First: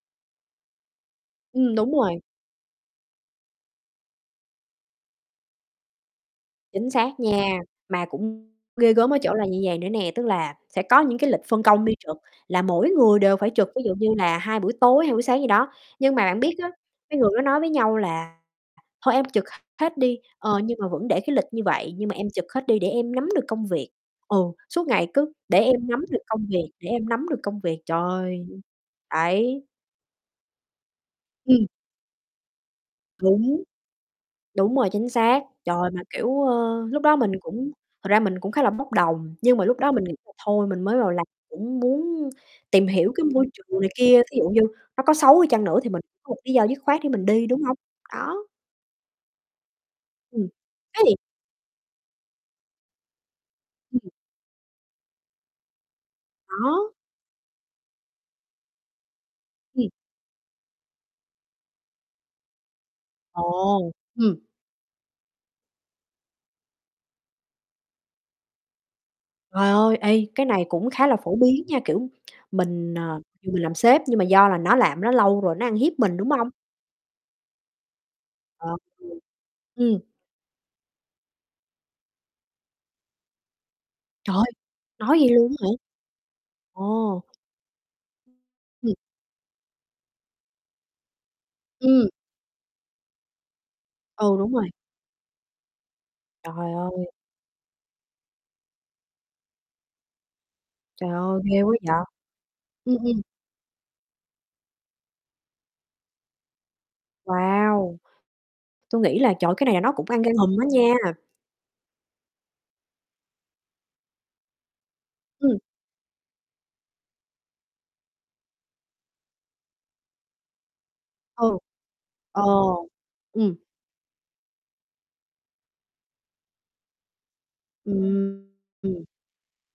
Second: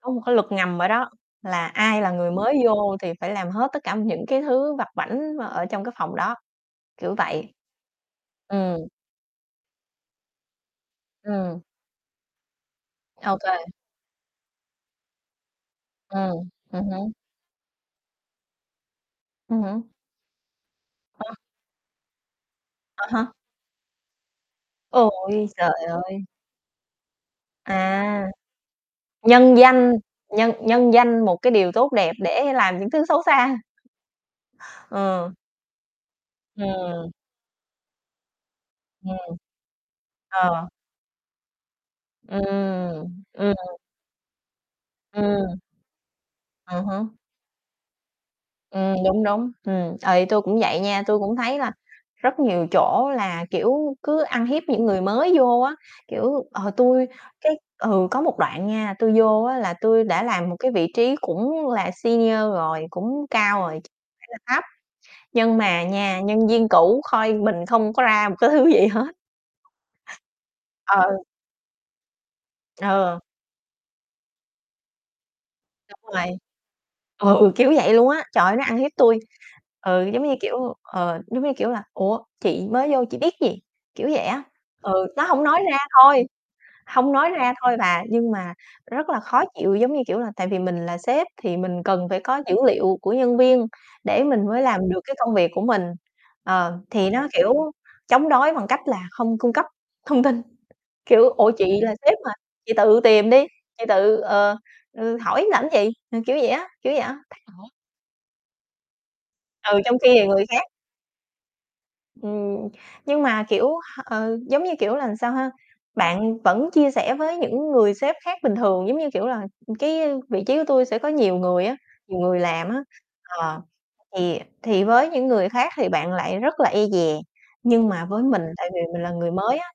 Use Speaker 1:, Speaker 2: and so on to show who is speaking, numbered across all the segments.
Speaker 1: Có một cái luật ngầm ở đó là
Speaker 2: Ừm, đúng
Speaker 1: ai là
Speaker 2: rồi.
Speaker 1: người mới vô thì phải làm hết tất cả những cái thứ vặt vãnh mà ở trong cái phòng đó,
Speaker 2: Chính
Speaker 1: kiểu
Speaker 2: xác
Speaker 1: vậy.
Speaker 2: nha, mà cũng
Speaker 1: Ừm.
Speaker 2: ghê gớm ở chỗ là như vầy nữa nè, tức là sẽ có những cái lịch
Speaker 1: Ừm.
Speaker 2: phân công đi trực là mỗi người
Speaker 1: Ô
Speaker 2: đều phải
Speaker 1: kê.
Speaker 2: trực, ví dụ như là 2 buổi tối, 2 buổi sáng gì đó, nhưng mà bạn
Speaker 1: Ừm,
Speaker 2: biết á,
Speaker 1: ừm hứm.
Speaker 2: mấy người đó nói với nhau là "Thôi, em trực
Speaker 1: Ừm hứm.
Speaker 2: hết đi! Ờ, nhưng mà vẫn để cái
Speaker 1: [unintelligible]
Speaker 2: lịch như vậy nhưng mà em trực hết đi để
Speaker 1: À
Speaker 2: em nắm
Speaker 1: há.
Speaker 2: được công việc." Ừ, suốt ngày cứ:
Speaker 1: Ôi
Speaker 2: "Để
Speaker 1: giời
Speaker 2: em nắm được
Speaker 1: ơi!
Speaker 2: công việc, để em nắm được công việc."
Speaker 1: À.
Speaker 2: Trời [unintelligible]
Speaker 1: Nhân
Speaker 2: đấy.
Speaker 1: danh nhân nhân danh một cái
Speaker 2: Ừm.
Speaker 1: điều tốt đẹp để làm những thứ xấu xa.
Speaker 2: Đúng. Đúng rồi, chính
Speaker 1: Ờ.
Speaker 2: xác. Trời! Mà, kiểu, ơ, lúc
Speaker 1: Ừm.
Speaker 2: đó mình cũng thật ra mình cũng khá là bốc đồng,
Speaker 1: Ừm.
Speaker 2: nhưng mà lúc đó mình nghĩ là
Speaker 1: Ờ.
Speaker 2: thôi mình mới vào làm cũng muốn tìm hiểu
Speaker 1: Ừm,
Speaker 2: cái môi
Speaker 1: ừm.
Speaker 2: trường này kia, thí dụ như nó có xấu đi
Speaker 1: Ừm.
Speaker 2: chăng nữa thì mình có một lý do dứt
Speaker 1: Ừm
Speaker 2: khoát để
Speaker 1: hứm.
Speaker 2: mình đi, đúng hông? Đó.
Speaker 1: Ừm, đúng, đúng. Ừm, ờ, tui
Speaker 2: Ừm,
Speaker 1: cũng vậy nha,
Speaker 2: [unintelligible]
Speaker 1: tui cũng thấy là rất nhiều chỗ là, kiểu,
Speaker 2: Ừm.
Speaker 1: cứ ăn hiếp những người mới vô á. Kiểu, ờ,
Speaker 2: Đó.
Speaker 1: tui cái ừ, có một đoạn nha, tui vô á là
Speaker 2: [unintelligible]
Speaker 1: tui đã làm một cái vị trí cũng là senior rồi, cũng cao rồi
Speaker 2: Ồ!
Speaker 1: [unintelligible] phải
Speaker 2: Ừm.
Speaker 1: là thấp, nhưng mà nha, nhân viên cũ coi mình không có ra một cái thứ gì hết.
Speaker 2: Trời ơi, ê, cái này cũng khá là
Speaker 1: Ừ.
Speaker 2: phổ biến nha, kiểu, mình,
Speaker 1: Ờ.
Speaker 2: ờ dù mình làm sếp nhưng mà do là nó làm ở đó lâu rồi, nó ăn hiếp
Speaker 1: Đúng
Speaker 2: mình,
Speaker 1: rồi.
Speaker 2: đúng hông?
Speaker 1: Ừ, kiểu vậy luôn á, trời ơi, nó
Speaker 2: Ờ.
Speaker 1: ăn hiếp tui.
Speaker 2: [unintelligible] Ừm.
Speaker 1: Ừ, giống như kiểu ờ, giống như kiểu là "Ủa, chị mới vô chị biết gì?" Kiểu vậy
Speaker 2: Trời
Speaker 1: á.
Speaker 2: ơi!
Speaker 1: Ừ,
Speaker 2: Nói
Speaker 1: nó
Speaker 2: vậy
Speaker 1: hông
Speaker 2: luôn
Speaker 1: nói
Speaker 2: á hả?
Speaker 1: ra thôi. Hông
Speaker 2: Ồ.
Speaker 1: nói ra thôi bà, nhưng mà
Speaker 2: [unintelligible]
Speaker 1: rất là khó chịu, giống như kiểu là, tại vì mình là sếp thì mình
Speaker 2: Ừm.
Speaker 1: cần phải có dữ liệu của nhân viên để
Speaker 2: Ừ,
Speaker 1: mình
Speaker 2: đúng
Speaker 1: mới
Speaker 2: rồi.
Speaker 1: làm được cái công việc của mình.
Speaker 2: Trời
Speaker 1: Ờ,
Speaker 2: ơi!
Speaker 1: thì nó, kiểu, chống đối bằng cách là không cung cấp thông tin,
Speaker 2: Trời
Speaker 1: kiểu:
Speaker 2: ơi!
Speaker 1: "Ủa?
Speaker 2: Ghê quá
Speaker 1: Chị là
Speaker 2: vậy.
Speaker 1: sếp mà, chị
Speaker 2: Ừm,
Speaker 1: tự
Speaker 2: ừm.
Speaker 1: tìm đi, chị tự, ờ, ừ, hỏi làm gì?" Ừ, kiểu vậy á, kiểu vậy á, thái độ.
Speaker 2: Wow! Tui nghĩ là, trời ơi, cái này là
Speaker 1: Ừ,
Speaker 2: nó
Speaker 1: trong
Speaker 2: cũng
Speaker 1: khi
Speaker 2: ăn
Speaker 1: thì
Speaker 2: gan
Speaker 1: người
Speaker 2: hùm á
Speaker 1: khác
Speaker 2: nha.
Speaker 1: Ừm, nhưng mà, kiểu, h ừ, giống như kiểu là sao ha?
Speaker 2: Ừm.
Speaker 1: Bạn vẫn chia sẻ với những người sếp khác bình thường, giống như kiểu là cái vị trí của tui sẽ có nhiều
Speaker 2: Ừ.
Speaker 1: người á, nhiều người
Speaker 2: Ờ,
Speaker 1: làm á,
Speaker 2: ừm.
Speaker 1: ờ, thì thì với những người khác thì bạn lại rất là e dè, nhưng mà với mình,
Speaker 2: Ừm.
Speaker 1: tại vì mình là người mới á,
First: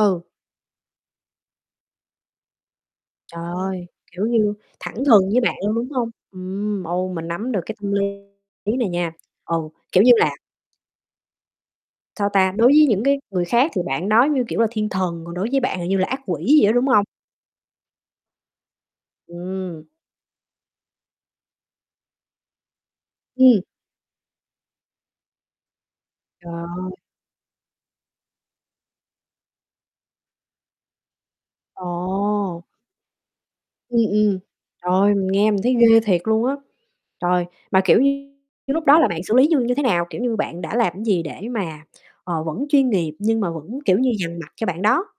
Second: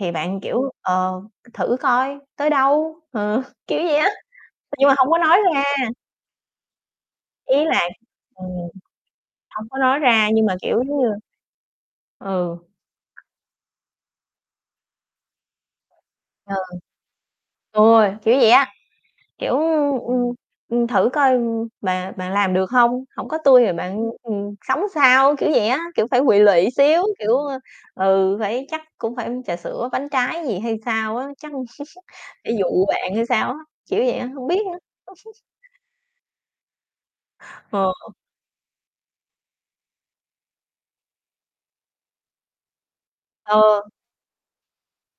Speaker 1: thì bạn, kiểu: "Ờ, thử coi tới đâu?" Ừ,
Speaker 2: Trời
Speaker 1: kiểu
Speaker 2: ơi!
Speaker 1: vậy á,
Speaker 2: Kiểu như,
Speaker 1: nhưng mà
Speaker 2: thẳng
Speaker 1: hông có
Speaker 2: thừng
Speaker 1: nói
Speaker 2: với bạn
Speaker 1: ra.
Speaker 2: luôn, đúng hông? Ừm, ừ, mình nắm
Speaker 1: Ý
Speaker 2: được cái
Speaker 1: là
Speaker 2: tâm lý
Speaker 1: ừm,
Speaker 2: này nha, ừ,
Speaker 1: hông có nói
Speaker 2: kiểu như là
Speaker 1: ra nhưng mà, kiểu, giống như
Speaker 2: sao ta,
Speaker 1: ừ.
Speaker 2: đối với những cái người khác thì bạn đó như kiểu là thiên thần, còn đối với bạn thì như là ác
Speaker 1: Ờ.
Speaker 2: quỷ vậy đó, đúng hông?
Speaker 1: Rồi, kiểu vậy á, kiểu,
Speaker 2: Ừm.
Speaker 1: ưm, ừm, "Ừm, thử coi mà bạn làm được hông? Hổng có tui
Speaker 2: Ừm.
Speaker 1: thì bạn, ừm, sống sao?" Kiểu vậy á, kiểu, phải quỵ
Speaker 2: Trời
Speaker 1: lụy
Speaker 2: ơi!
Speaker 1: xíu, kiểu, ơ, ừ, phải chắc cũng phải, ưm, trà sữa, bánh trái gì hay sao á, chắc phải
Speaker 2: Ồ!
Speaker 1: dụ bạn hay sao á, kiểu
Speaker 2: Ừm,
Speaker 1: vậy á,
Speaker 2: ừm.
Speaker 1: hông biết nữa.
Speaker 2: Trời ơi, mình nghe mình thấy ghê thiệt luôn á. Trời, mà
Speaker 1: Ờ.
Speaker 2: kiểu như cái lúc đó là bạn xử lý như như thế nào? Kiểu như, bạn đã làm cái gì để mà, ờ, vẫn chuyên nghiệp nhưng mà vẫn,
Speaker 1: Ờ.
Speaker 2: kiểu như, dằn mặt cho bạn đó?